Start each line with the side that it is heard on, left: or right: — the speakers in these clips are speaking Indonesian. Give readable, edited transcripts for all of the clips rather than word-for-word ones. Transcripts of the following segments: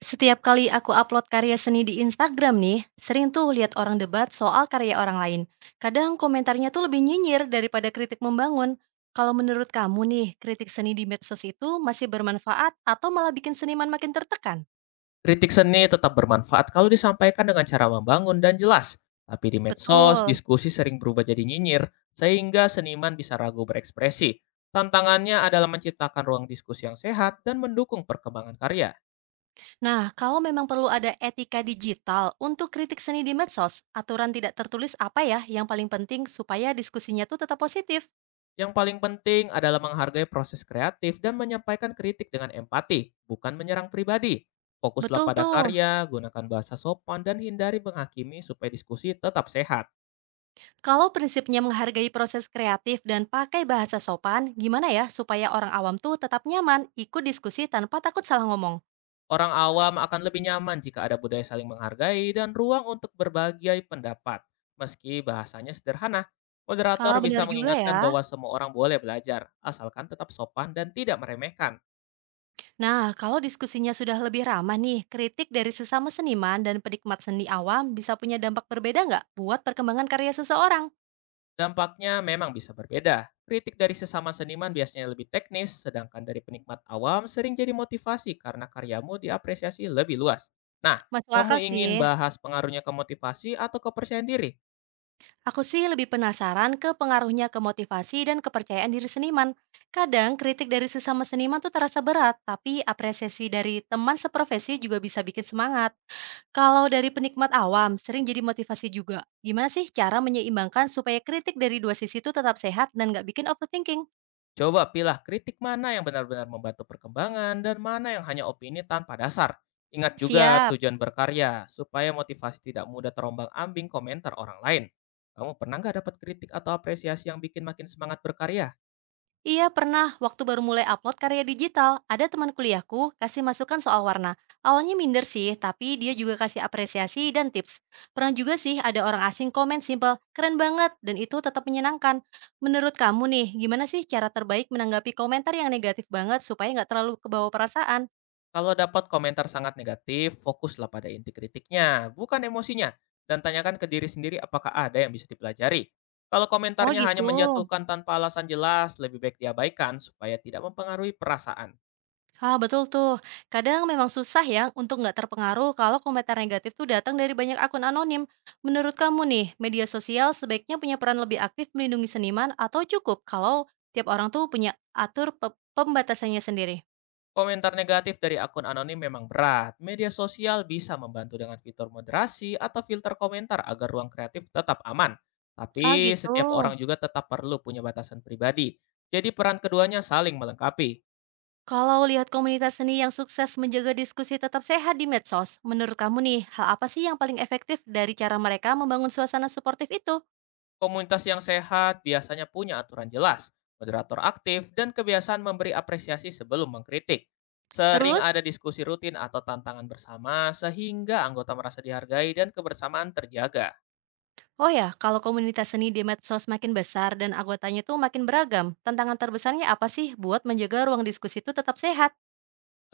right: Setiap kali aku upload karya seni di Instagram nih, sering tuh lihat orang debat soal karya orang lain. Kadang komentarnya tuh lebih nyinyir daripada kritik membangun. Kalau menurut kamu nih, kritik seni di medsos itu masih bermanfaat atau malah bikin seniman makin tertekan?
left: Kritik seni tetap bermanfaat kalau disampaikan dengan cara membangun dan jelas. Tapi di medsos,
right: Betul.
left: diskusi sering berubah jadi nyinyir, sehingga seniman bisa ragu berekspresi. Tantangannya adalah menciptakan ruang diskusi yang sehat dan mendukung perkembangan karya.
right: Nah, kalau memang perlu ada etika digital untuk kritik seni di medsos, aturan tidak tertulis apa ya yang paling penting supaya diskusinya tuh tetap positif?
left: Yang paling penting adalah menghargai proses kreatif dan menyampaikan kritik dengan empati, bukan menyerang pribadi. Fokuslah
right: Betul
left: pada
right: tuh.
left: karya, gunakan bahasa sopan, dan hindari menghakimi supaya diskusi tetap sehat.
right: Kalau prinsipnya menghargai proses kreatif dan pakai bahasa sopan, gimana ya supaya orang awam tuh tetap nyaman ikut diskusi tanpa takut salah ngomong?
left: Orang awam akan lebih nyaman jika ada budaya saling menghargai dan ruang untuk berbagai pendapat, meski bahasanya sederhana. Moderator
right: Ah,
left: bisa
right: benar juga ya.
left: mengingatkan bahwa semua orang boleh belajar, asalkan tetap sopan dan tidak meremehkan.
right: Nah, kalau diskusinya sudah lebih ramah nih, kritik dari sesama seniman dan penikmat seni awam bisa punya dampak berbeda nggak buat perkembangan karya seseorang?
left: Dampaknya memang bisa berbeda. Kritik dari sesama seniman biasanya lebih teknis, sedangkan dari penikmat awam sering jadi motivasi karena karyamu diapresiasi lebih luas. Nah,
right: Masuk akal
left: kamu ingin
right: sih.
left: bahas pengaruhnya ke motivasi atau kepercayaan diri?
right: Aku sih lebih penasaran ke pengaruhnya ke motivasi dan kepercayaan diri seniman. Kadang kritik dari sesama seniman tuh terasa berat, tapi apresiasi dari teman seprofesi juga bisa bikin semangat. Kalau dari penikmat awam, sering jadi motivasi juga. Gimana sih cara menyeimbangkan supaya kritik dari dua sisi itu tetap sehat dan nggak bikin overthinking?
left: Coba pilah kritik mana yang benar-benar membantu perkembangan dan mana yang hanya opini tanpa dasar. Ingat juga
right: Siap.
left: tujuan berkarya, supaya motivasi tidak mudah terombang-ambing komentar orang lain. Kamu pernah nggak dapat kritik atau apresiasi yang bikin makin semangat berkarya?
right: Iya pernah, waktu baru mulai upload karya digital, ada teman kuliahku kasih masukan soal warna. Awalnya minder sih, tapi dia juga kasih apresiasi dan tips. Pernah juga sih ada orang asing komen simple, keren banget, dan itu tetap menyenangkan. Menurut kamu nih, gimana sih cara terbaik menanggapi komentar yang negatif banget supaya nggak terlalu kebawa perasaan?
left: Kalau dapat komentar sangat negatif, fokuslah pada inti kritiknya, bukan emosinya. Dan tanyakan ke diri sendiri apakah ada yang bisa dipelajari. Kalau
right: Oh
left: komentarnya hanya
right: gitu.
left: menjatuhkan tanpa alasan jelas, lebih baik diabaikan supaya tidak mempengaruhi perasaan.
right: Ah, betul tuh. Kadang memang susah ya untuk nggak terpengaruh kalau komentar negatif tuh datang dari banyak akun anonim. Menurut kamu nih, media sosial sebaiknya punya peran lebih aktif melindungi seniman atau cukup kalau tiap orang tuh punya pembatasannya sendiri?
left: Komentar negatif dari akun anonim memang berat. Media sosial bisa membantu dengan fitur moderasi atau filter komentar agar ruang kreatif tetap aman.
right: Ah,
left: Tapi
right: gitu.
left: setiap orang juga tetap perlu punya batasan pribadi. Jadi peran keduanya saling melengkapi.
right: Kalau lihat komunitas seni yang sukses menjaga diskusi tetap sehat di medsos, menurut kamu nih, hal apa sih yang paling efektif dari cara mereka membangun suasana suportif itu?
left: Komunitas yang sehat biasanya punya aturan jelas, moderator aktif, dan kebiasaan memberi apresiasi sebelum mengkritik. Sering
right: Terus,
left: ada diskusi rutin atau tantangan bersama sehingga anggota merasa dihargai dan kebersamaan terjaga.
right: oh ya, kalau komunitas seni di medsos makin besar dan anggotanya tuh makin beragam, tantangan terbesarnya apa sih buat menjaga ruang diskusi itu tetap sehat?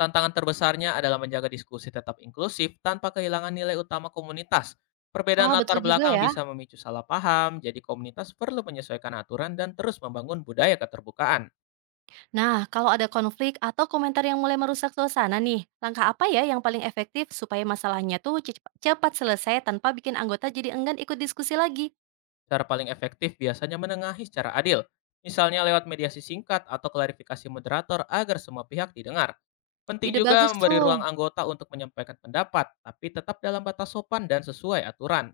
left: Tantangan terbesarnya adalah menjaga diskusi tetap inklusif tanpa kehilangan nilai utama komunitas. Perbedaan
right: Ah, betul
left: latar
right: juga
left: belakang
right: ya.
left: bisa memicu salah paham, jadi komunitas perlu menyesuaikan aturan dan terus membangun budaya keterbukaan.
right: Nah, kalau ada konflik atau komentar yang mulai merusak suasana nih, langkah apa ya yang paling efektif supaya masalahnya tuh cepat selesai tanpa bikin anggota jadi enggan ikut diskusi lagi?
left: Cara paling efektif biasanya menengahi secara adil, misalnya lewat mediasi singkat atau klarifikasi moderator agar semua pihak didengar. Penting
right: Ide
left: juga
right: bagus
left: memberi
right: tuh.
left: ruang anggota untuk menyampaikan pendapat, tapi tetap dalam batas sopan dan sesuai aturan.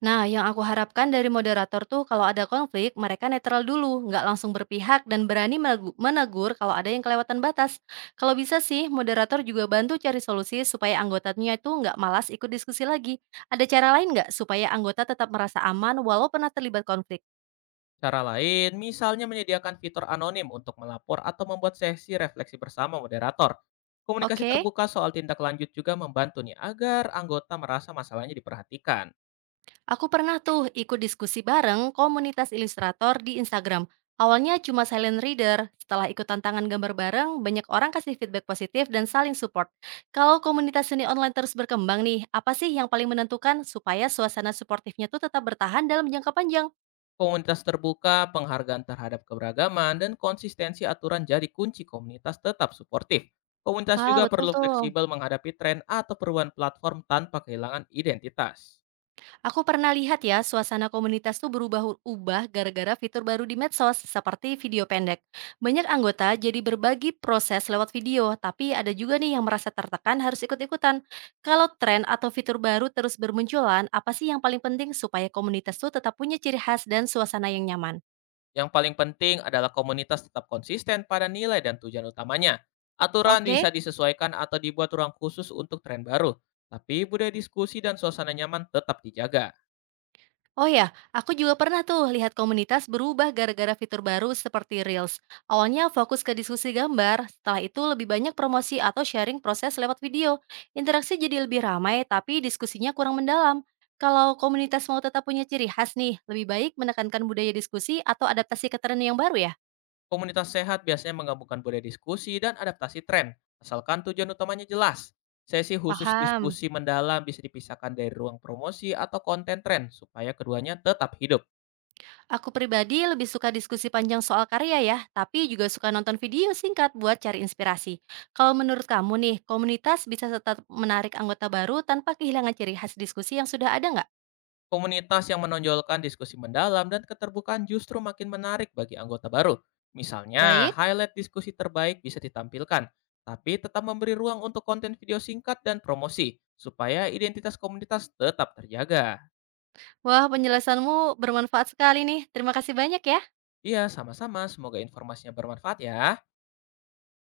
right: Nah, yang aku harapkan dari moderator tuh kalau ada konflik, mereka netral dulu, nggak langsung berpihak dan berani menegur kalau ada yang kelewatan batas. Kalau bisa sih, moderator juga bantu cari solusi supaya anggotanya itu nggak malas ikut diskusi lagi. Ada cara lain nggak supaya anggota tetap merasa aman walau pernah terlibat konflik?
left: Cara lain, misalnya menyediakan fitur anonim untuk melapor atau membuat sesi refleksi bersama moderator. Komunikasi
right: Oke?
left: terbuka soal tindak lanjut juga membantu nih agar anggota merasa masalahnya diperhatikan.
right: Aku pernah tuh ikut diskusi bareng komunitas ilustrator di Instagram. Awalnya cuma silent reader, setelah ikut tantangan gambar bareng, banyak orang kasih feedback positif dan saling support. Kalau komunitas seni online terus berkembang nih, apa sih yang paling menentukan supaya suasana suportifnya tuh tetap bertahan dalam jangka panjang?
left: Komunitas terbuka, penghargaan terhadap keberagaman, dan konsistensi aturan jadi kunci komunitas tetap suportif. Komunitas
right: Ah,
left: juga
right: betul
left: perlu
right: tuh.
left: fleksibel menghadapi tren atau perubahan platform tanpa kehilangan identitas.
right: Aku pernah lihat ya, suasana komunitas tuh berubah-ubah gara-gara fitur baru di medsos, seperti video pendek. Banyak anggota jadi berbagi proses lewat video, tapi ada juga nih yang merasa tertekan harus ikut-ikutan. Kalau tren atau fitur baru terus bermunculan, apa sih yang paling penting supaya komunitas tuh tetap punya ciri khas dan suasana yang nyaman?
left: Yang paling penting adalah komunitas tetap konsisten pada nilai dan tujuan utamanya. Aturan
right: Oke?
left: bisa disesuaikan atau dibuat ruang khusus untuk tren baru, tapi budaya diskusi dan suasana nyaman tetap dijaga.
right: Oh ya, aku juga pernah tuh lihat komunitas berubah gara-gara fitur baru seperti Reels. Awalnya fokus ke diskusi gambar, setelah itu lebih banyak promosi atau sharing proses lewat video. Interaksi jadi lebih ramai, tapi diskusinya kurang mendalam. Kalau komunitas mau tetap punya ciri khas nih, lebih baik menekankan budaya diskusi atau adaptasi ke tren yang baru ya?
left: Komunitas sehat biasanya menggabungkan budaya diskusi dan adaptasi tren, asalkan tujuan utamanya jelas. Sesi khusus
right: Paham.
left: diskusi mendalam bisa dipisahkan dari ruang promosi atau konten tren supaya keduanya tetap hidup.
right: Aku pribadi lebih suka diskusi panjang soal karya ya, tapi juga suka nonton video singkat buat cari inspirasi. Kalau menurut kamu nih, komunitas bisa tetap menarik anggota baru tanpa kehilangan ciri khas diskusi yang sudah ada nggak?
left: Komunitas yang menonjolkan diskusi mendalam dan keterbukaan justru makin menarik bagi anggota baru. Misalnya,
right: Baik.
left: highlight diskusi terbaik bisa ditampilkan, tapi tetap memberi ruang untuk konten video singkat dan promosi, supaya identitas komunitas tetap terjaga.
right: Wah, penjelasanmu bermanfaat sekali nih. Terima kasih banyak ya.
left: Iya, sama-sama. Semoga informasinya bermanfaat ya.